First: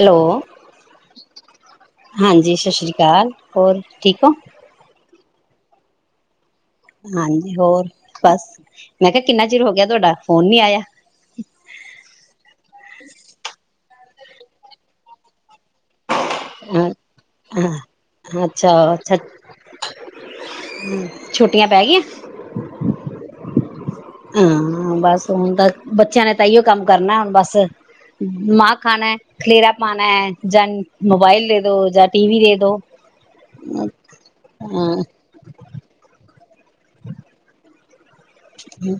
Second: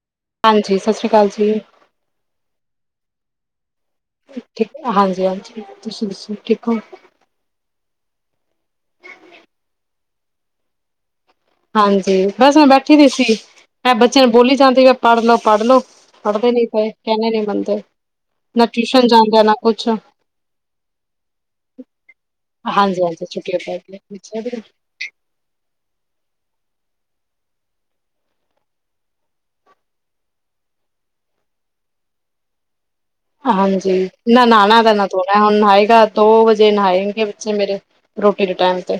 Hello, ਹਾਂਜੀ ਸਤਿ ਸ਼੍ਰੀ ਅਕਾਲ ਜੀ ਹਾਂਜੀ ਸਤਿ ਸ਼੍ਰੀ ਅਕਾਲ। ਹਾਂ ਠੀਕ ਹਾਂਜੀ- ਹਾਂਜੀ ਤੁਸੀਂ ਦੱਸੋ ਕਿ ਹਾਂਜੀ ਹੋਰ ਬਸ ਮੈਂ ਕਿਹਾ ਕਿੰਨਾ ਚਿਰ ਹੋ ਗਿਆ ਤੁਹਾਡਾ ਫੋਨ ਨਹੀ ਆਇਆ। ਹਾਂਜੀ ਬਸ ਮੈਂ ਬੈਠੀ ਦੀ ਸੀ। ਮੈਂ ਬੱਚਿਆਂ ਨੂੰ ਬੋਲੀ ਜਾਂਦੀ ਵੀ ਪੜ੍ਹ ਲੋ ਲੋ। ਪੜਦੇ ਨੀ ਪਏ ਕਹਿਣੇ ਨੀ ਮੰਨਦੇ-ਦੇ ਨਾ ਅੱਛਾ ਟਿਊਸ਼ਨ ਅੱਛਾ ਜਾਂਦੇ ਨਾ ਕੁਛ ਛੁੱਟੀਆਂ ਪੈ ਗਈਆਂ ਗਈਆਂ ਹਾਂ ਬਸ ਹੁਣ ਤਾਂ ਬੱਚਿਆਂ ਨੇ ਤਾਂਹੀਓ ਕੰਮ ਕਰਨਾ ਹੁਣ ਬਸ ਦਿਮਾਗ ਥੋ ਖਾਣਾ ਖਲੇਰਾ ਪਾਣਾ ਜਾਂ ਮੋਬਾਇਲ ਦੇ ਦੋ ਜਾਂ ਟੀ ਵੀ ਦੇ ਦੋ। ਹਾਂਜੀ ਨਾ ਨਹਾਣਾ ਹਾਂ ਤਾਂ ਨਾ ਤੋਣਾ ਹੁਣ ਨਏਗਾ ਦੋ ਵਜੇ ਜੇ ਨਹਾਏਂ ਗਗੇ ਬੱਚੇ ਮੇਰੇ ਰੋਟੀ ਦੇ ਟਾਈਮ ਤੇ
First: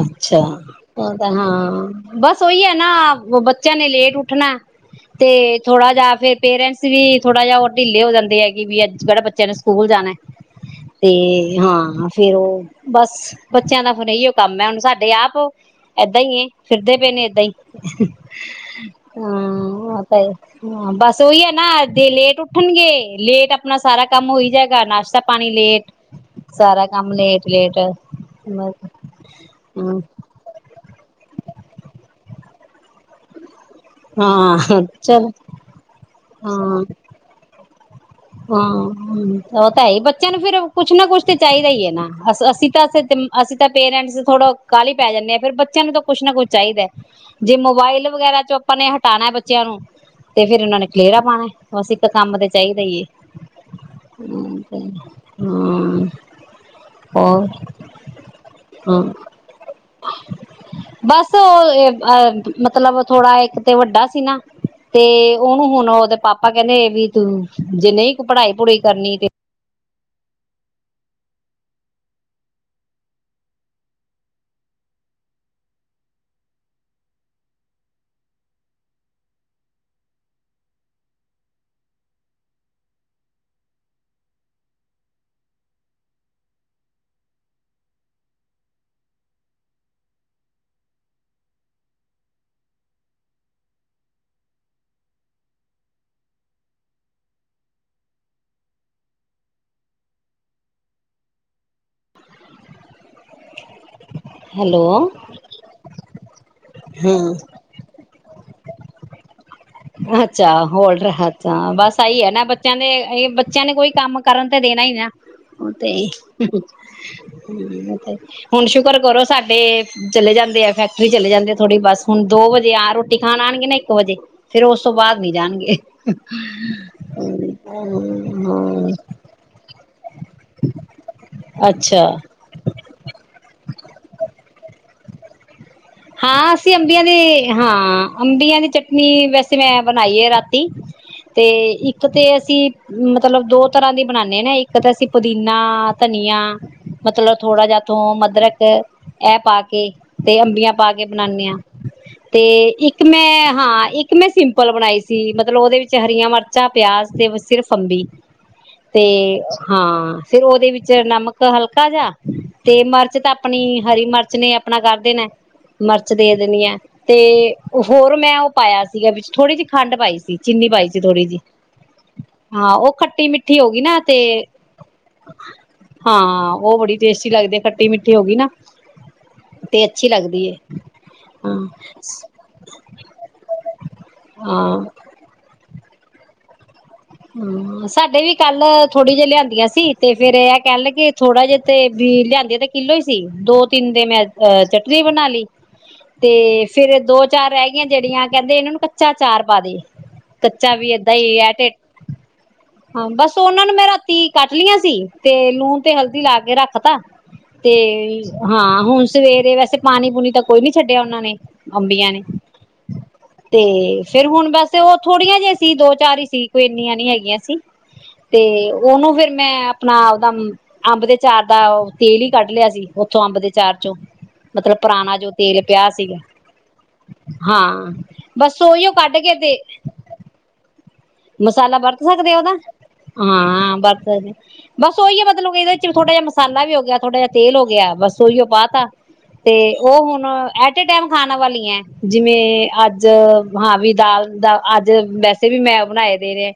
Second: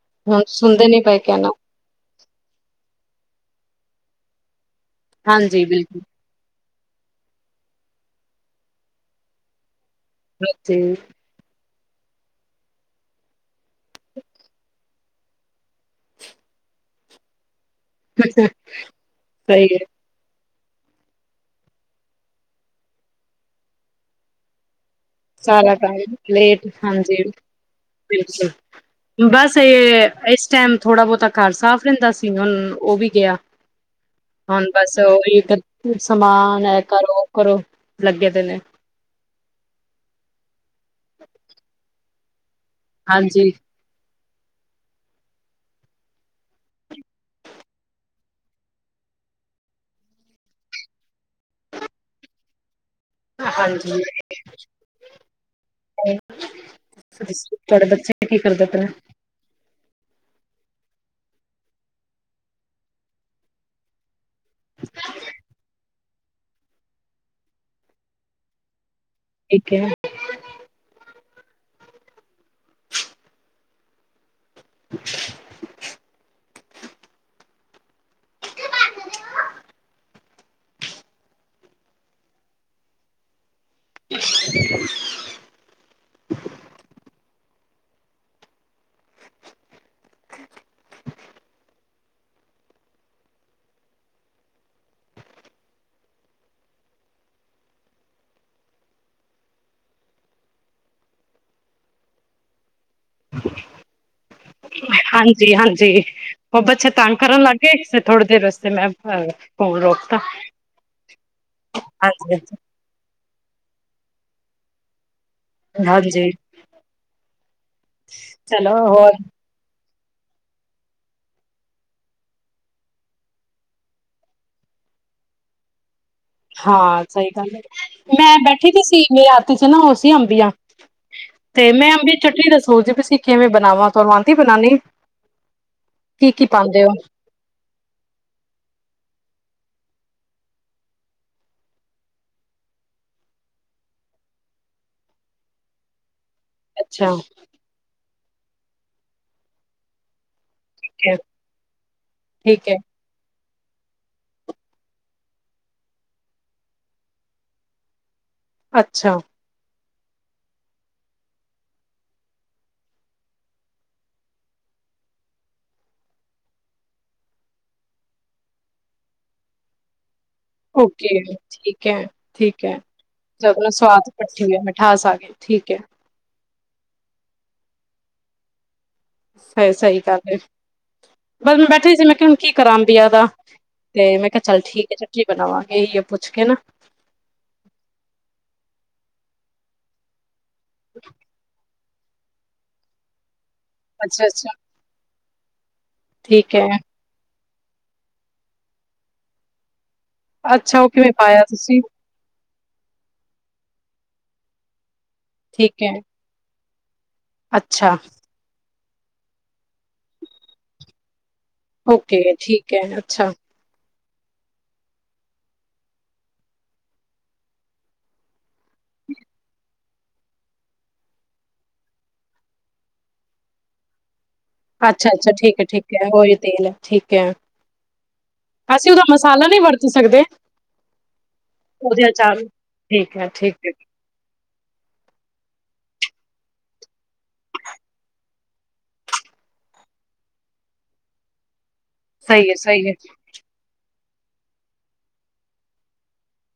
ਅੱਛਾ ਹੁਣ ਸੁਣਦੇ ਨੀ ਉਹ ਪਏ ਤਾਂ ਕਹਿਣਾ ਹਾਂ ਬਸ ਉਹੀ ਹੈ ਨਾ ਬੱਚਿਆਂ ਨੇ ਲੇਟ ਉੱਠਣਾ। ਤੇ ਹਾਂਜੀ ਥੋੜਾ ਬਿਲਕੁਲ ਜਾ ਫੇਰ ਪੇਰੈਂਟਸ ਵੀ ਥੋੜਾ ਜਿਹਾ ਉਹ ਢੀਲੇ ਹੋ ਜਾਂਦੇ ਹੈਗੇਗੀ ਵੀ ਅੱ ਜਿਹੜਾ ਬੱਚਿਆਂ ਨੇ ਸਕੂਲ ਜਾਣਾ ਹਾਂਜੀ ਤੇ ਹਾਂ। ਫਿਰ ਉਹ ਬਸ ਬੱਚਿਆਂ ਦਾ ਫਿਰ ਇਹੀਓ ਕੰਮ ਹੈ ਹੁਣ ਸਾਡੇ ਆਪ ਏਦਾਂ ਹੀ ਫਿਰਦੇ ਪਏ ਨੇ ਏਦਾਂ ਹੀ। ਹਾਂ ਸਹੀ ਹੈ ਉਹ ਤਾਂ ਹੀ। ਹਾਂ ਬਸ ਉਹੀ ਹੈ ਨਾ ਜੇ ਲੇਟ ਉੱਠਣਗੇ ਲੇਟ ਆਪਣਾ ਸਾਰਾ ਕੰਮ ਹੋਈ ਜਾਏਗਾ ਨਾਸ਼ ਪਾਣੀ ਸਾਰਾ ਲੇਟ ਟਾਈਮ ਲੇਟ ਸਾਰਾ ਕੰਮ ਹਾਂਜੀ ਲੇਟ ਲੇਟ ਬਿਲਕੁਲ ਬਸ ਇਹ ਇਸ ਟਾਈਮ ਥੋੜਾ ਬਹੁਤਾ ਘਰ ਸਾਫ਼ ਰਹਿੰਦਾ ਸੀ। ਹੁਣ ਉਹ ਵੀ ਗਿਆ ਹੁਣ ਹਾਂ ਬਸ ਚਲ ਉਹੀ ਗ ਸਮਾਨ ਹੈ। ਹਾਂ ਕਰੋ ਕਰੋ ਲੱਗੇ ਦੇ ਨੇ। ਹਾਂ ਹਮ ਉਹ ਤਾਂ ਹੈ ਬੱਚਾ ਚਲੋ ਫਿਰ ਉਹ ਕੁਛ ਨਾ ਕੁਛ ਤਾਂ ਚਾਹੀਦਾ ਹੀ ਹੈ। ਨਾ- ਅ ਅਸੀਂ ਹਾਂਜੀ। ਅਸੀਂ ਤਾਂ ਪੇਰੈਂਟਸ ਥੋੜਾ ਕਾਹਲੀ ਪੈ ਜਾਂਦੇ ਆ ਫਰ ਬੱਚਿਆਂ ਨੂੰ ਤਾਂ ਕੁੱਛ ਨਾ ਕੁੱਛ ਚਾਹੀਦਾ ਜੇ ਮੋਬਾਇਲ ਵਗੈਰਾ ਚੋਂ ਆਪਾਂ ਨੇ ਹਟਾਣਾ ਬੱਚਿਆਂ ਨੂੰ ਤੇ ਫੇਿਰ ਉਹਨਾਂ ਨੇ ਖਲੇਰਾ ਪਾਉਣਾ ਬਸ ਇੱਕ ਕੰਮ ਤੇ ਚਾਹੀਦਾ। ਨਹੀਂਹੀਏ ਹਾਂਜੀ ਹਮ ਹੋਰ ਤੁਹਾਡੇ ਬੱਚੇ ਨੇ ਕੀ ਕਰਦਾ ਆਪਣਾ ਹਮ ਬਸ ਉਹ ਮਤਲਬ ਥੋੜਾ ਇੱਕ ਤੇ ਵੱਡਾ ਸੀ ਨਾ ਤੇ ਉਹਨੂੰ ਹੁਣ ਉਹਦੇ ਪਾਪਾ ਕਹ ਨੇੇ ਇਹ ਵੀ ਤੂੰ ਜੇ ਨਹੀਂ ਕੋਈ ਪੜ੍ਹਾਈ ਪੜੂਈ ਕਰਨੀ ਤੇ ਠੀਕ ਹੈ [unintelligible] [unintelligible] ਹੈਲੋ ਹਾਂਜੀ ਹਾਂਜੀ ਬਹੁਬ ਬੱਚੇ ਤੰਗ ਹਮ ਕਰਨ ਲੱਗ ਗਏ ਥੋੜੀ ਦੇਰਤੇ ਮੈਂ ਰੋਕਤਾ ਅੱਛਾ ਹੋਲਡ ਅੱਛਾ ਬਸ ਇਹੀ ਹੈ ਹਾਂਜੀ ਨਾ ਹਾਂਜੀ ਬੱਚਿਆਂ ਦੇ ਬੱਚਿਆਂ ਨੇ ਕੋਈ ਕੰਮ ਕਰਨ ਤੇ ਦੇਣਾ ਹੀ ਨਾ ਉਹ ਤੇ ਹਾਂਜੀ ਤੇ ਹੁਣ ਚਲੋ ਸ਼ੁਕਰ ਹੋਰ ਕਰੋ ਸਾਡੇ ਚਲੇ ਜਾਂਦੇ ਆ ਫੈਕਟਰੀ ਚਲੇ ਜਾਂਦੇ ਥੋੜ੍ਹੀ ਬਸ ਹੁਣ ਦੋ ਵਜੇ ਆ ਰੋਟੀ ਖਾਣ ਆਉਣਗੇ ਨਾ ਇੱਕ ਵਜੇ ਫੇਿਰ ਉਸ ਤੋਂ ਬਾਅਦ ਨੀ ਜਾਣਗੇ ਹਾਂ ਸਹੀ, ਗੱਲ ਹੈ ਮੈਂ ਬੈਠੀ ਦੀ ਸੀ ਮੇ ਰਾਤੀ ਚ ਨਾ ਉਹ ਸੀ ਅੰਬਆ ਤੇ ਮੈਂ ਅੱਛਾ ਅੰਬੀ ਚਟਨੀ ਦਾ ਸੂਲਦੀਸੀ ਕਿਵੇਂ ਬਣਾਵਾਂ ਤੂੰ ਆਂਦੀ ਬਣਾਉਣੀ ਹਾਂ, ਅਸੀਂ ਅੰਬੀਆਂ ਦੀ ਹਾਂ ਅੰਬੀਆਂ ਦੀ ਚੱਟਨੀ ਵੈਸੇ ਮੈਂ ਬਣਾਈ ਹੈ ਰਾਤੀ ਤੇ ਇੱਕ ਤੇ ਅਸੀਂ ਮਤਲਬ ਦੋ ਤਰ੍ਹਾਂ ਦੀ ਬਣਾਨਦੇ ਹ ਨਾ ਇੱਕ ਤੇ ਅਸੀਂ ਪੁਦੀਨਾ ਅੱਛਾ ਮਤਲਬ ਥੋੜਾ ਅਦਰਕ ਇਹ ਪਾ ਕੇ ਤੇ ਅੰਬੀਆਂ ਪਾ ਕੇ ਠੀਕ ਹੈ ਬਣਾਉਦੇ ਹਾਂ, ਤੇ ਠੀਕ ਹੈ, ਇੱਕ ਮੈਂ ਹਾਂ, ਇੱਕ ਮੈਂ ਸਿੰਪਲ ਬਣਾਈ ਸੀ ਮਤਲਬ ਉਹਦੇ ਵਿੱਚ ਹਰੀਆਂ ਮਿਰਚਾਂ ਪਿਆਜ ਤੇ ਸਿਰਫ ਅੰਬੀ ਤੇ ਅੱਛਾ ਹਾਂ, ਫਿਰ ਉਹਦੇ ਵਿੱਚ ਨਮਕ ਹਲਕਾ ਜਿ ਤੇ ਮਿਰਚ ਤਾਂ ਆਪਣੀ ਹਰੀ ਮਿਰਚ ਨੇ ਆਪਣਾ ਕਰ ਦੇਣਾ ਮਿਰਚ ਦੇ ਦੇਣੀ ਹੈ ਤੇ ਹੋਰ ਮੈਂ ਉਹ ਪਾਇਆ ਸੀਗਾ ਵਿੱਚ ਥੋੜ੍ਹੀ ਜਿਹੀ ਖੰਡ ਪਾਈ ਸੀ ਚੀਨੀ ਪਾਈ ਸੀ ਓਕੇ ਥੋੜ੍ਹੀ ਜਿਹੀ ਠੀਕ ਹੈ, ਠੀਕ ਹਾਂ ਹੈ, ਉਹ ਖੱਟੀ ਮਿੱਠੀ ਹੋ ਜਦੋਂ ਗਈ ਨਾ ਸਵਾਦ ਤੇ ਭੱਠੀ ਹੈ ਮਿਠਾਸ ਆ ਗ ਠੀਕ ਹੈ ਹਾਂ ਉਹ ਬੜੀ ਟੇਸਟੀ ਲੱਗਦੀ ਖੱਟੀ ਮਿੱਠੀ ਹੋ ਗਈ ਨਾ ਹੈ। ਤੇ ਸਹੀ ਅੱਛੀ ਗੱਲ ਹੈ ਲੱਗਦੀ ਏ ਹਾਂ ਬਸ ਬੈਠੇ ਸੀ, ਮੈਂ ਕਿਹਾ ਹੁਣ ਕੀ ਕਰਾਂ ਬਆਦਾ ਤੇ ਮੈਂ ਕਿਹਾ ਚੱਲ ਹਾਂ ਠੀਕ ਚਟਨੀ ਬਣਾਵਾਂ ਇਹੀ ਹੈ ਪੁੱਛ ਕੇ ਨਾ ਥੋੜੀ ਜਿਹੀ ਲਿਆਂਦੀਆਂ ਸੀ, ਤੇ ਫਿਰਰ ਕਹਿ ਲਗੇ ਥੋੜਾ ਜਿਹਾ ਤੇ ਵੀ ਲਿਆਂਦੀਆਂ ਤੇ ਕਿੱਲੋ ਹੀ ਸੀ ਦੋ ਤਿੰਨ ਦੇ ਮੈਂ ਅੱਛਾ ਅੱਛਾ ਅਹ ਚੱਟਨੀ ਬਣਾ ਲਈ ਤੇ ਠੀਕ ਹੈ ਫੇਰ ਦੋ ਚਾਰ ਰਹਿ ਗਈਆਂ ਜਿਹੜੀਆਂ ਕਹਿੰਦੇ ਇਹਨਾਂ ਨੂੰ ਕੱਚਾ ਚਾਰ ਪਾ ਦੇ। ਕੱਚਾ ਅੱਛਾ ਉਹ ਵੀ ਕਿਵੇਂ ਏਦਾਂ ਹੀ ਪਾਇਆ ਹੈ ਢਿੱਡ ਤੁਸੀਂ। ਹਾਂ, ਬਸ ਉਹਨਾਂ ਨੂੰ ਮੈਂ ਰਾਤੀ ਕੱਟ ਲਈਆਂ ਸੀ। ਤੇ ਲੂਣ ਠੀਕ ਤੇ ਹੈ ਹਲਦੀ ਲਾ ਕੇ ਰੱਖ ਖਤਾ ਤੇ ਅੱਛਾ ਹਾਂ ਹੁਣ, ਸਵੇਰੇ ਵੈਸੇ ਪਾਣੀ-ਪੂਣੀ ਤਾਂ ਕੋਈ ਨੀ ਛੱਡਿਆ ਉਹਨਾਂ ਨੇ ਅੰਬੀਆਂ ਓਕੇ, ਠੀਕ ਹੈ ਅੱਛਾ। ਫਿਰ ਹੁਣ ਵੈਸੇ ਉਹ ਥੋੜੀਆਂ ਜਿਹੀਆਂ ਸੀ ਦੋ ਚਾਰ ਹੀ ਸੀ। ਕੋਈ ਇੰਨੀਆਂ ਨੀ ਹੈਗੀਆਂ ਸੀ, ਤੇ ਉਹਨੂੰ ਫੇਰ ਮੈਂ ਆਪਣਾ ਦਾ ਅੰਬ ਦੇ ਅਚਾਰ ਦਾ ਤੇਲ ਹੀ ਕੱਢ ਲਿਆ ਸੀ, ਉੱਥੋਂ ਅੰਬ ਦੇ ਅਚਾਰ ਚੋਂ ਮਤਲਬ ਅੱਛਾ- ਪੁਰਾਣਾ ਜੋ ਅੱਛਾ ਠੀਕ ਤੇਲ ਹੈ ਪਿਆ ਠੀਕ ਹੈ, ਸੀਗਾ ਉਹੀ ਤੇਲ ਹੈ ਠੀਕ ਹੈ, ਹਾਂ ਬਸ ਅਸੀਂ ਉਹੀਓ ਉਹਦਾ ਕੱਢ ਕੇ ਮਸਾਲਾ ਤੇ ਨਹੀਂ ਵਰਤ ਸਕਦੇ। ਮਸਾਲਾ ਵਰਤ ਉਹਦੇ ਸਕਦੇ ਅਚਾਰ ਨੂੰ? ਉਹਦਾ ਠੀਕ ਹੈ ਠੀਕ ਹੈ ਹਾਂ ਵਰਤ ਸਕਦੇ ਬਸ ਉਹੀ ਹੈ ਮਤਲਬ ਕਿਦਾ ਵੀ ਥੋੜਾ ਜਿਹਾ ਮਸਾਲਾ ਵੀ ਹੋ ਗਿਆ, ਥੋੜਾ ਜਿਹਾ ਤੇਲ ਹੋ ਗਿਆ, ਬਸ ਉਹੀ ਉਹ ਪਾ ਤਾ ਤੇ ਉਹ ਹੁਣ ਐਟ ਏ ਟਾਈਮ ਖਾਣ ਵਾਲੀ ਹੈ। ਜਿਵੇਂ ਸਹੀ ਹੈ ਸਹੀ ਹੈ ਅੱਜ ਹਾਂ ਵੀ ਦਾਲ ਦਾ ਅੱਜ ਵੈਸੇ ਵੀ ਮੈਂ ਬਣਾਏ ਦੇ ਨੇ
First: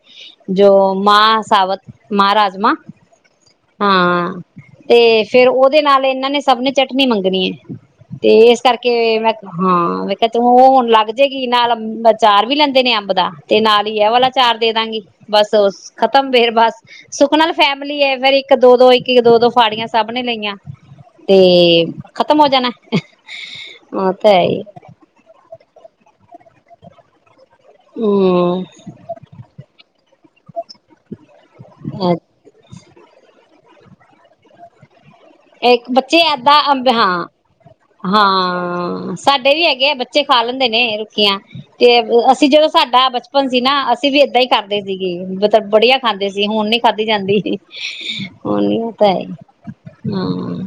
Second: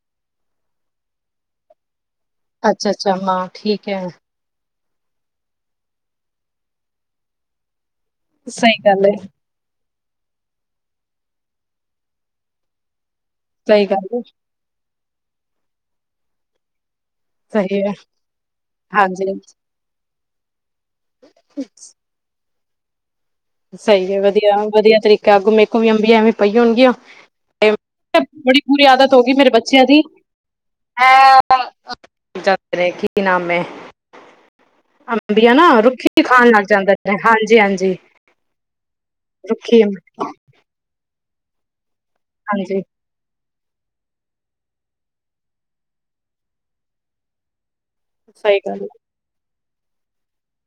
ਜੋ ਮਾਂਹ ਸਾਬਤ - ਮਾਂਹ ਰਾਜਮਾ, ਅੱਛਾ-ਅੱਛਾ ਹਾਂ ਠੀਕ ਹੈ, ਹਾਂ। ਤੇ ਫੇਰ ਉਹਦੇ ਨਾਲ ਇਹਨਾਂ ਨੇ ਸਭ ਨੇ ਚਟਨੀ ਮੰਗਣੀ ਹੈ। ਤੇ ਇਸ ਸਹੀ ਗੱਲ ਏ, ਕਰਕੇ ਮੈਂ ਹਾਂ ਕ ਹੁਣ ਲੱਗ ਜਾਏਗੀ ਨਾਲ ਅਚਾਰ ਵੀ ਲੈਂਦੇ ਨੇ ਅੰਬ ਦਾ ਤੇ ਸਹੀ ਨਾਲ ਹੀ ਇਹ ਗੱਲ ਏ, ਵਾਲਾ ਦੇ ਦਾਂਗੀ ਬਸ ਖਤਮ ਫੇਰ ਬਸ। ਸੁਖ ਨਾਲ ਫੈਮਲੀ ਹੈ, ਫੇਰ ਇੱਕ ਦੋ ਦੋ ਇੱਕ ਹਾਂਜੀ। ਦੋ ਦੋ ਫਾੜੀਆਂ ਸਭ ਆਪਣੇ ਲਈਆਂ ਤੇ ਖਤਮ ਹੋ ਜਾਣਾ। ਹ ਸਹੀ ਹੈ ਵਧੀਆ- ਵਧੀਆ ਤਰੀਕਾ [inaudible] ਅੰਬੀਆ ਐਵੇਂ ਪਈ ਹੋਣਗੀਆਂ। ਬੜੀ ਹਮ ਕਬੁਰੀ ਆਦਤ ਹੋ ਗਈ ਮੇਰੇ ਬੱਚਿਆਂ ਦੀ, ਦੇ ਨੇ ਕੀ ਨਾਮ ਹੈ। ਅੰਬੀਆ ਨਾ ਇੱਕ ਬੱਚੇ ਰੁੱਖੀਆਂ ਖਾਣ ਏਦਾਂ ਲੱਗ ਅੰਬ ਜਾਂਦੇ ਨੇ ਹਾਂ ਹਾਂਜੀ ਹਾਂਜੀ। ਹਾਂ ਸਾਡੇ ਵੀ ਹੈਗੇ ਆ ਬੱਚੇ ਖਾ ਲੈਂਦੇ ਨੇ। ਗਿਆ ਤੇ ਅਸੀਂ ਜਦੋਂ ਹਾਂਜੀ। ਸਾਡਾ ਬਚਪਨ ਨ ਸੀ ਨਾ, ਅਸੀਂ ਵੀ ਏਦਾਂ ਹੀ ਕਰਦੇ ਸੀਗੇ, ਮਤਲਬ ਬੜੀਆ ਖਾਂਦੇ ਸੀ, ਹੁਣ ਨੀ ਖਾਧੀ ਜਾਂਦੀ। ਸਹੀ ਹੁਣ ਗੱਲ ਨਹੀਂ ਖਾਦਾ ਜਾਂਦਾ। ਹਮ।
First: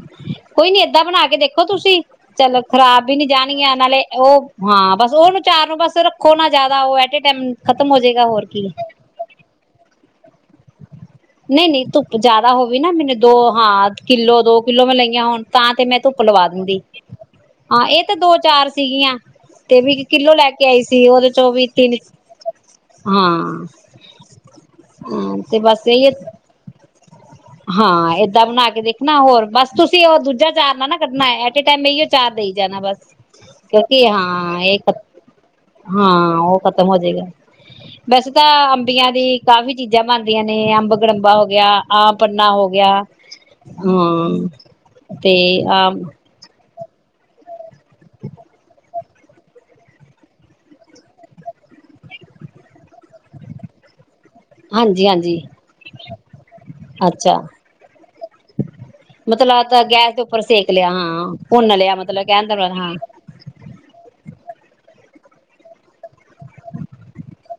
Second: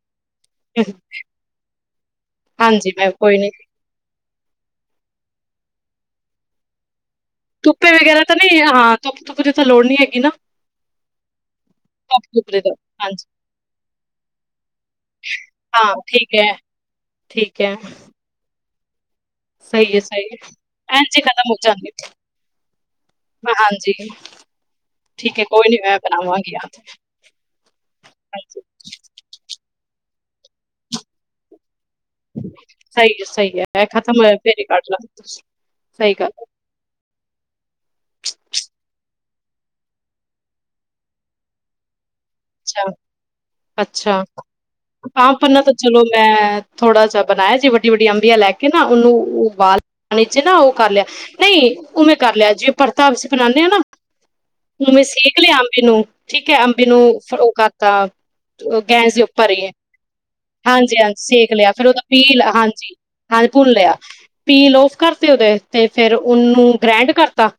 ਕੋਈ ਨੀ ਏ, ਏਦਾਂ ਬਣਾ ਕੇ ਦੇਖੋ ਤੁਸੀਂ, ਚਲੋ ਹਾਂਜੀ ਖ਼ਰਾਬ ਮੈਂ ਵੀ ਨੀ ਕੋਈ ਜਾਣਗੀਆਂ, ਨਾਲੇ ਉਹ ਹਾਂ, ਬਸ ਉਹਨੂੰ ਚਾਰ ਨੂੰ ਬਸ ਰੱਖੋ ਨਾ ਜ਼ਿਆਦਾ। ਉਹ ਐ ਖਤਮ ਧੁੱਪੇ ਹੋ ਵਗੈਰਾ ਜਾਏਗਾ ਤਾਂ ਹੋਰ ਨਹੀਂ ਕੀ, ਹਾਂ ਧੁੱਪ-ਧੁੱਪ ਦੀ ਤਾਂ ਲੋੜ ਨੀ ਹੈਗੀ ਨਾ ਨਹੀਂ -ਨਹੀਂ ਧੁੱਪ ਧੁੱਪ-ਧੁੱਪ ਜਿਆਦਾ ਦੀ ਤਾਂ ਹੋਵੇ ਨਾ ਮੈਨੂੰ ਹਾਂਜੀ ਦੋ ਹਾਂ ਕਿੱਲੋ- ਦੋ- ਕਿੱਲੋ ਮੈਂ ਲਈਆਂ, ਹੋਣ ਤਾਂ ਤੇ ਹਾਂ ਮੈਂ ਧੁੱਪ ਠੀਕ ਲਵਾ ਹੈ, ਦਿੰਦੀ ਠੀਕ ਹੈ, ਹਾਂ, ਇਹ ਤੇ ਦੋ- ਚਾਰ ਘਾਰ ਸੀਗੀਆਂ। ਤੇ ਵੀ ਸਹੀ ਹੈ, ਇੱਕ ਸਹੀ ਕਿੱਲੋ ਹੈ, ਲੈ ਕੇ ਆਈ ਸੀ, ਐਂਜ ਈ ਉਹਦੇ ਖਤਮ ਚੋਂ ਹੋ ਵੀ ਜਾਂਦੀ ਤਿੰਨ, ਹਾਂ ਹਾਂਜੀ, ਠੀਕ ਹੈ ਤੇ ਕੋਈ ਨੀ ਬਸ ਮੈਂ ਇਹੀ ਬਣਾਵਾਂਗੀ ਅੱਜ ਹਾਂ, ਏਦਾਂ ਹਾਂਜੀ। ਬਣਾ ਕੇ ਦੇਖ ਹੋਰ ਬਸ ਤੁਸੀਂ ਉਹ ਦੂਜਾ ਚਾਰ ਨਾਲ ਨਾ ਕੱਢਨਾ ਇਹ ਫੇਰ ਇਸ ਟਾਈਮ ਇਹੀਓ ਚਾਰ ਦੇਈ ਜਾਣਾ ਬਸ, ਸਹੀ ਹੈ, ਸਹੀ ਹੈ, ਇਹ ਕਿਉਂਕਿ ਖਤਮ ਹੋਇਆ ਫੇਰ ਹਾਂ ਹੀ ਇਹ ਕੱਢ ਲਾਂਗੇ ਤੁਸੀਂ ਸਹੀ ਗੱਲ ਹਾਂ ਹੈ, ਉਹ ਖਤਮ ਹੋ ਜਾਏਗਾ, ਵੈਸੇ ਤਾਂ ਅੰਬੀਆਂ ਦੀ ਕਾਫ਼ੀ ਚੀਜ਼ਾਂ ਬਣਦੀਆਂ ਨੇ, ਅੰਬ ਗੜੰਬਾ ਹੋ ਗਿਆ। ਆਪ ਪੰਨਾ ਹੋ ਅੱਛਾ, ਗਿਆ। ਅੱਛਾ, ਹਾਂ ਤੇ ਆਮ ਪਂਨਾ ਤਾਂ ਆਮ ਚਲੋ ਮੈਂ ਥੋੜਾ ਜਿਹਾ ਬਣਾਇਆ ਜੀ, ਵੱਡੀ- ਵੱਡੀ ਅੰਬੀਆਂ ਲੈ ਕੇ ਨਾ ਉਹਨੂੰ ੳਬਾਲ ਪਾਣੀ 'ਚ ਨਾ ਉਹ ਕਰ ਲਿਆ ਨਹੀਂ ਉਵੇਂ ਕਰ ਲਿਆ ਜੀ। ਪਰਤਾ ਅਸੀਂ ਬਨਾਦੇ ਹਾਂ ਨਾ, ਹੁਵੇਂ ਹਾਂਜੀ ਹਾਂਜੀ ਸੇਖ ਲਿਆ। ਅੰਬੀ ਨੂੰ, ਠੀਕ ਹੈ, ਅੰਬੀ ਨੂੰ ਫ ਅੱਛਾ ਉਹ ਕਰਤਾ ਗੈਸ ਦੇ ਉੱਪਰ ਹੀ ਮਤਲਬ ਤਾਂ ਗੈਸ ਦੇ ਉੱਪਰ ਸੇਕ ਲਿਆ ਹਾਂਜੀ- ਹਾਂਜੀ ਹਾਂ ਸੇਕ ਲਿਆ ਭੁੰਨ ਫੇਰ ਉਹਦਾ ਮਤਲਬ ਪੀਲ, ਕਹਿਣ ਦਾ ਮਤਲਬ ਹਾਂਜੀ- ਹਾਂ ਹਾਂਜੀ ਭੁੰਨ ਲਿਆ। ਪੀਲ ਆਫ ਕਰਦੇ ਉਹਦੇ ਤੇ, ਫੇਰ ਉਹਨੂੰ ਗ੍ਰੈਂਡ ਕਰਤਾ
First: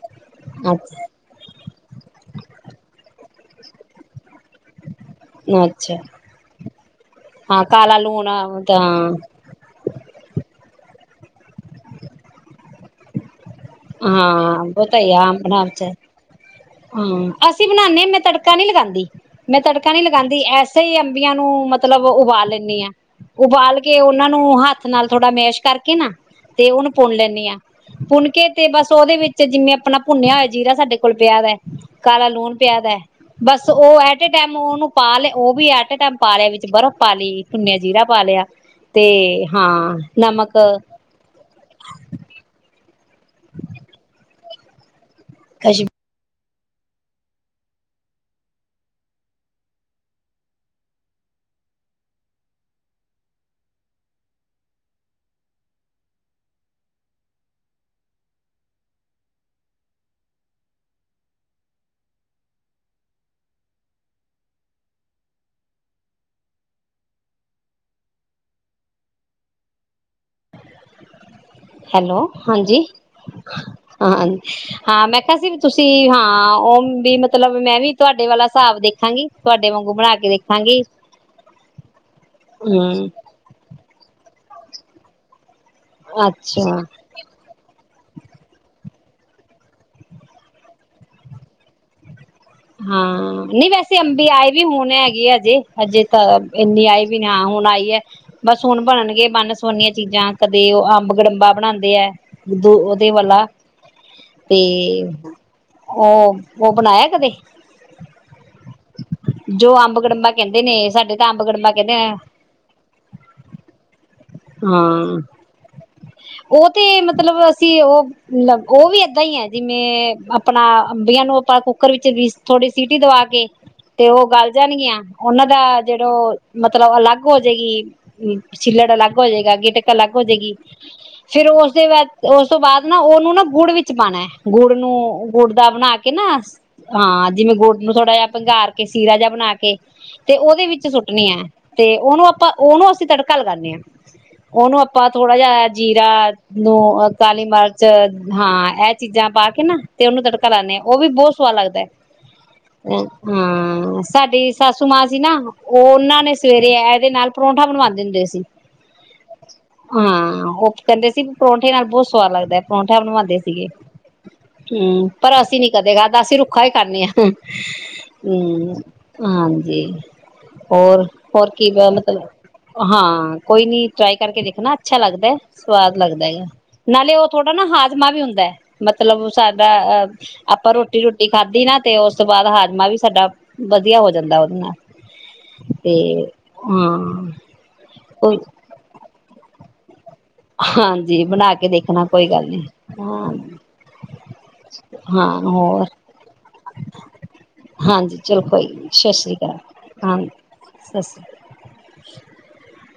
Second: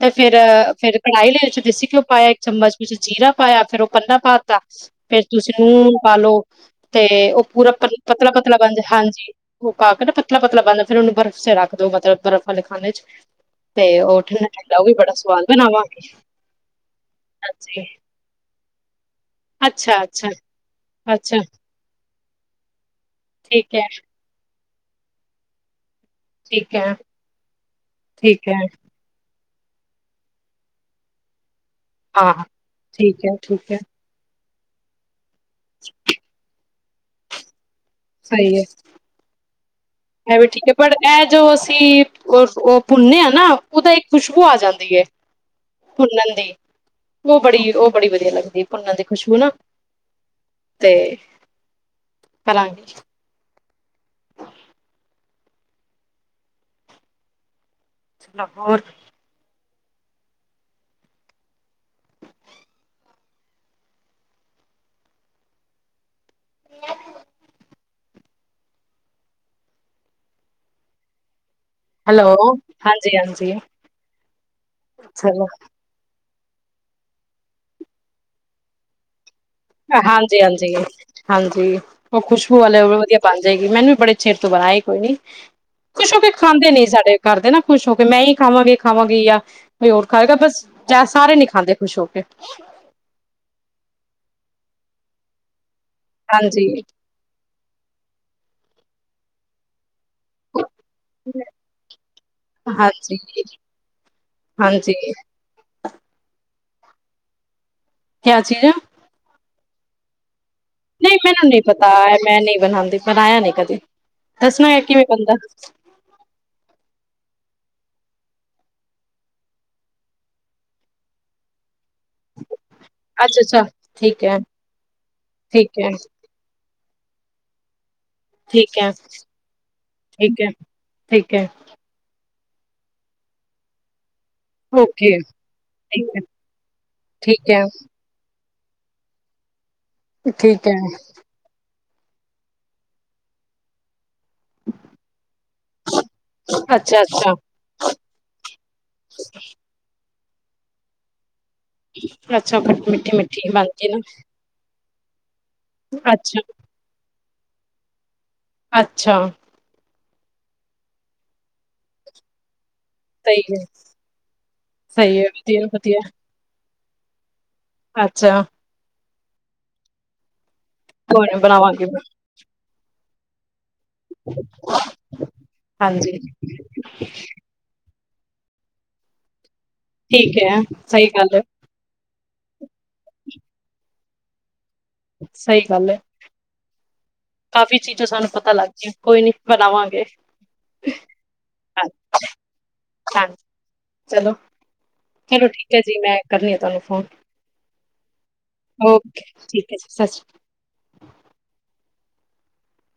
ਤੇ ਫੇਰ ਫੇਰ ਅੱਛਾ ਕੜਾਹੀ ਲਈ ਵਿੱਚ ਦੇਸੀ ਘਿਓ ਪਾਇਆ, ਇੱਕ ਚਮਚ ਵਿੱਚ ਜੀਰਾ ਪਾਇਆ ਫਿਰ ਉ ਪੰਦਾ ਪਾ ਫਰ ਤੁਸੀਂ ਨੁਨ ਅੱਛਾ ਪਾਲੋ ਤੇ ਉਹ ਹਾਂ ਪੂਰਾ ਕਾਲਾ ਲੂਣ ਪਤਲਾ- ਪਤਲਾ ਬਣ ਤਾਂ ਹਾਂਜੀ ਉਹ ਪਾ ਕੇ ਨਾ ਪਤਲਾ- ਪਤਲਾ ਬਣ ਫੇਰ ਉਹਨੂੰ ਬਰਫ਼ 'ਚ ਰੱਖ ਦੋ ਮਤਲਬ ਬਰਫ਼ ਵਾਲੇ ਖਾਣੇ 'ਚ ਤੇ ਉਹ, ਠੰਡਾ- ਹਾਂ ਠੰਡਾ ਉਹ ਵੀ ਬੜਾ ਸਵਾਦ ਬਣਾਵਾਂਗੇ। ਹਾਂ, ਅਸੀਂ ਹਾਂਜੀ ਬਣਾਦੇ ਹ ਮੈਂ ਤੜਕਾ ਨੀ ਲਗਾਉਂਦੀ। ਮੈਂ ਤੜਕਾ ਨਹੀਂ ਅੱਛਾ-ਅੱਛਾ, ਲਗਾਉਂਦੀ, ਐਸੇ ਹੀ ਅੱਛਾ ਅੰਬੀਆਂ ਅੱਛਾ ਨੂੰ ਮਤਲਬ ਉ ਉਬਾਲ ਲੈਂਦੀ ਹਾਂ। ਠੀਕ ਉਬਾਲ ਐ, ਕੇ ਉਹਨਾ ਨੂੰ ਹੱਥ ਹੱਥ ਨਾਲ ਥੋੜਾ ਮੇਸ਼ ਕਰਕੇ ਨਾ ਤੇ ਠੀਕ ਉਹਨੂੰ ਐ, ਪੁੰਨ ਲੈਂਦੀ ਹਾਂ ਪੁੁੰਨ ਕੇ ਠੀਕ ਐ ਤੇ ਬਸ ਉਹਦੇ ਵਿੱਚ ਤੇ ਜਿਵੇਂ ਆਪਣਾ ਭੁੰਨਿਆ ਹੋਆ ਜੀਰਾ ਸਾਡੇ ਕੋਲ ਪਿਆ ਵੇ ਕਾਲਾ ਹਾਂ, ਲੂਣ ਪਿਆ ਦਾ ਠੀਕ ਐ, ਬਸ ਠੀਕ ਐ ਉਹ ਐਟ ਟਾਈਮ ਉਹ ਨੂੰ ਪਾ ਲੇ। ਉਹ ਵੀ ਐਟ ਏ ਟਾਈਮ ਪਾਲਿਆ ਵਿੱਚ ਬਰਫ਼ ਪਾਲੀ ਭੁੰਨਿਆ ਜੀਰਾ ਪਾ ਲਿਆ ਸਹੀ ਐ। ਤੇ ਹਾਂ। ਇਹ ਵੀ ਨਮਕ ਠੀਕ ਹੈ, ਪਰ ਇਹ ਜੋ ਅਸੀਂ ਭੁੰਨੇ ਆ ਨਾ, ਉਹਦਾ ਇੱਕ ਖੁਸ਼ਬੂ ਆ ਜਾਂਦੀ ਹੈ। ਕਸ਼ ਭੁੰਨਨ ਦੀ ਉਹ ਬੜੀ, ਉਹ ਬੜੀ ਵਧੀਆ ਲੱਗਦੀ ਭੁੰਨਣ ਦੀ ਖੁਸ਼ਬੂ ਨਾ, ਤੇ ਕਰਾਂਗੇ ਲਾਹੌਰ [unintelligible] ਹੈਲੋ, ਹਾਂਜੀ ਹਾਂ, ਹਾਂ ਮੈਂ ਕਿਹਾ ਚਲੋ ਸੀ ਵੀ ਤੁਸੀਂ ਹਾਂ ਹਾਂ, ਉਹ ਵੀ ਮਤਲਬ ਮੈਂ ਵੀ ਤੁਹਾਡੇ ਵਾਲਾ ਹਿਸਾਬ ਦੇਖਾਂਗੀ ਤੁਹਾਡੇ ਵਾਂਗੂ ਬਣਾ ਕੇ ਹਾਂਜੀ, ਹਾਂਜੀ, ਦੇਖਾਂਗੀ ਹਾਂਜੀ ਉਹ ਖੁਸ਼ਬੂ ਵਾਲੇ ਹਮ ਵਧੀਆ ਬਣ ਜਾਏਗੀ ਮੈਨੂੰ ਵੀ ਬੜੇ ਚਿਰ ਤੂੰ ਬਣਾਈ ਕੋਈ ਨੀ ਖੁਸ਼ ਹੋ ਕੇ ਖਾਂਦੇ ਅੱਛਾ ਨ ਸਾਡੇ ਘਰਦੇ ਨਾ, ਖੁਸ਼ ਹੋ ਕੇ ਮੈਂ ਹੀ ਖਾਵਾਂਗੇ ਖਾਵਾਂਗੀ ਜਾਂ ਕੋਈ ਹੋਰ ਖਾਵੇਗਾ ਬਸ ਚ ਸਾਰੇ ਨੀ ਖਾਂਦੇ ਖੁਸ਼ ਹੋ ਕੇ ਹਾਂ ਨਹੀਂ ਵੈਸੇ ਅੰਬੀ ਆਏ ਵੀ ਹੁਣ ਹੈਗੇ ਆਜੇ ਅਜੇ ਤਾਂ ਹਾਂਜੀ ਇੰਨੀ ਆਈ ਵੀ ਨੀ ਹਾਂ ਹੁਣ ਆਈ ਹੈ ਬਸ ਹੁਣ ਬਣਨਗੇਏ ਬਨ ਸੋਨੀਆਂ ਚੀਜ਼ਾਂ ਕਦੇ ਉਹ ਅੰਬ ਗੜੰਬਾ ਬਣਾਉਂਦੇ ਹੈ, ਦ ਉਹਦੇ ਹਾਂਜੀ ਵਾਲਾ ਤੇ ਹਾਂਜੀ ਉਹ ਉਹ ਬਣਾਇਆ ਕਦੇ ਕਿਆ ਚੀਜ਼ ਹੈ ਜੋ ਅੰਬ ਗੜੰਬਾ ਕਹਿੰਦੇ ਨੇ ਸਾਡੇ ਨਹੀਂ, ਤਾਂ ਅੰਬ ਮੈਨੂੰ ਨਹੀਂ ਗੜੰਬਾ ਪਤਾ ਕਹਿੰਦੇ ਆ। ਮੈਂ ਨਹੀਂ ਬਣਾਉਂਦੀ ਬਣਾਇਆ ਨਹੀਂ ਕਦੇ ਦੱਸਣਾ ਹੈ ਕਿਵੇਂ ਹਾਂ, ਬਣਦਾ ਉਹ ਤੇ ਮਤਲਬ ਉਹ ਉਹ ਵੀ ਏਦਾਂ ਹੀ ਹੈ, ਜਿਵੇਂ ਆਪਣਾ ਅੰਬੀਆਂ ਨੂੰ ਆਪਾਂ ਕੁੱਕਰ ਵਿੱਚ ਵੀ ਥੋੜੀ ਸੀਟੀ ਦਵਾ ਅੱਛਾ ਕੇ ਅੱਛਾ ਤੇ ਠੀਕ ਉਹ ਹੈ ਗਲ ਜਾਣਗੀਆਂ ਉਹਨਾਂ ਠੀਕ ਦਾ ਹੈ ਜਿਹੜੋ ਮਤਲਬ ਅਲੱਗ ਹੋ ਜਾਏਗੀ ਠੀਕ ਹੈ ਛਿਲੜਾ ਅਲੱਗ ਹੋ ਜਾਏਗਾ ਗਿਟਕ ਅਲੱਗ ਹੋ ਠੀਕ ਹੈ ਜਾਏਗੀ ਠੀਕ ਹੈ ਫੇਰ ਉਸਦੇ ਬਾਅਦ ਤੇ ਉਸ ਤੋਂ ਬਾਅਦ ਨਾ ਉਹਨੂੰ ਨਾ ਗੁੜ ਵਿੱਚ ਪਾਉਣਾ ਗੁੜ ਓਕੇ ਨੂੰ ਗੁੜ ਦਾ ਬਣਾ ਠੀਕ ਕੇ ਹੈ ਨਾ ਹਾਂ ਠੀਕ ਜਿਵੇਂ ਹੈ ਗੁੜ ਨੂੰ ਥੋੜ੍ਹਾ ਜਿਹਾ ਪੰਘਾਰ ਕੇ ਸੀਰਾ ਜਾ ਬਣਾ ਕੇ ਤੇ ਓਹਦੇ ਠੀਕ ਹੈ ਵਿੱਚ ਸੁੱਟਣੀ ਐ। ਤੇ ਓਹਨੂੰ ਅਪਾਂ ਓਹਨੂੰ ਅਸੀਂ ਤੜਕਾ ਲਗਾਨੇ ਆਂ। ਓਹਨੂੰ ਅਪਾਂ ਥੋੜ੍ਹਾ ਜਾ ਜੀਰਾ ਅੱਛਾ ਨੂੰ ਅੱਛਾ ਕਾਲੀ ਮਰਚ ਹਾਂ ਐ ਚੀਜ਼ਾਂ ਪਾ ਕੇ ਨਾ ਤੇ ਔਨੂੰ ਤੜਕਾ ਲਾਂਦੇ ਆ ਔ ਵੀ ਬੌਤ ਸ ਸਵਾਦ ਲੱਗਦੈ‌। ਅੱਛਾ ਖੱਟੀ ਮਿੱਠੀ ਮਿੱਠੀ ਬਣਦੀ ਹਾਂ ਸਾਡੀ ਸੱਸ ਸੁਮਾਸੀ ਨਾ ਨਾ ਔਹਨਾਂ ਨੇ ਅੱਛਾ ਸਵੇਰੇ ਐਦੇ ਨਾਲ ਪਰੌਂਠਾ ਬਣਵਾਂਦੇ ਹੁੰਦੇ ਸੀ। ਅੱਛਾ। ਹਾਂ, ਔ ਕਿ ਕੈੰਦੇ ਸੀ ਪਰੌਂਠੇ ਨਾਲ ਬੌਤ ਸਵਾਦ ਲੱਗਦੈ। ਪਰੌਂਠਾ ਬਣਵਾਂਦੇ ਸਹੀ ਹੈ ਸੀਗੇ, ਹਮ, ਸਹੀ ਹੈ ਪਰ ਅਸੀਂ ਵਧੀਆ ਨੀ ਕਦੇ ਵਧੀਆ ਅਸੀਂ ਰੁੱਖਾ ਖਾਦਾ ਖਾਣਿ ਆ ਹਮ। ਅੱਛਾ ਹਮ ਹਾਂਜੀ ਹੋਰ ਕੋਈ ਨਾ ਹੋਰ ਕੀ ਬਣਾਵਾਂਗੇ ਮੈਂ। ਗਲਤ ਹਾਂ ਕੋਈ ਨੀ। ਟਰਾਈ ਕਰਕੇ ਦੇਖਣਾ ਅੱਛਾ ਲੱਗਦੈ, ਸਵਾਦ ਹਾਂਜੀ ਲੱਗਦੈ ਹੈਗਾ ਨਾਲੇ ਔ ਥੋੜਾ ਨਾ ਹਾ ਉਤਮਾ ਵੀ ਹੁੰਦੈ ਮਤਲਬ ਸਾ ਅਹ ਅ ਠੀਕ ਹੈ ਆਪਾਂ ਰੋਟੀ ਸਹੀ ਰੁਟੀ ਗੱਲ ਹੈ ਖਾਧੀ ਨਾ ਤੇ ਔਸ ਉਸ ਤੋਂ ਬਾਅਦ ਹਾਜ਼ਮਾ ਵੀ ਸਾਡਾ ਵਧੀਆ ਹੋ ਜਾਂਦੈ ਔਦੇ ਨਾਲ। ਸਹੀ ਗੱਲ ਤੇ ਹੈ ਹਆ ਕਾਫੀ ਚੀਜ਼ਾਂ ਸਨ ਸਾਨੂੰ ਪਤਾ ਲੱਗ ਗਿਆ ਕੋਈ ਨੀ। ਬਣਾਵਾਂਗੇ ਹਾਂਜੀ, ਬਣਾ ਕੇ ਹਾਂ ਦੇਖਣਾ ਕੋਈ ਗੱਲ ਨੀ। ਹਾਂ, ਚਲੋ ਹਾਂ ਚਲੋ ਠੀਕ ਹੈ ਹੋਰ, ਜੀ ਮੈਂ ਕਰਨੀ ਆ ਤੁਹਾਨੂੰ ਫੋਨ ਹਾਂਜੀ ਚਲੋ ਕੋਈ ਨੀ ਸਤ ਓਕੇ ਸ੍ਰੀ ਕਾਲ ਠੀਕ ਹੈ ਜੀ ਸਤਿ ਸ਼੍ਰੀ ਅਕਾਲ। ਹਾਂ ਸ ਸ੍ਰੀ [inaudible]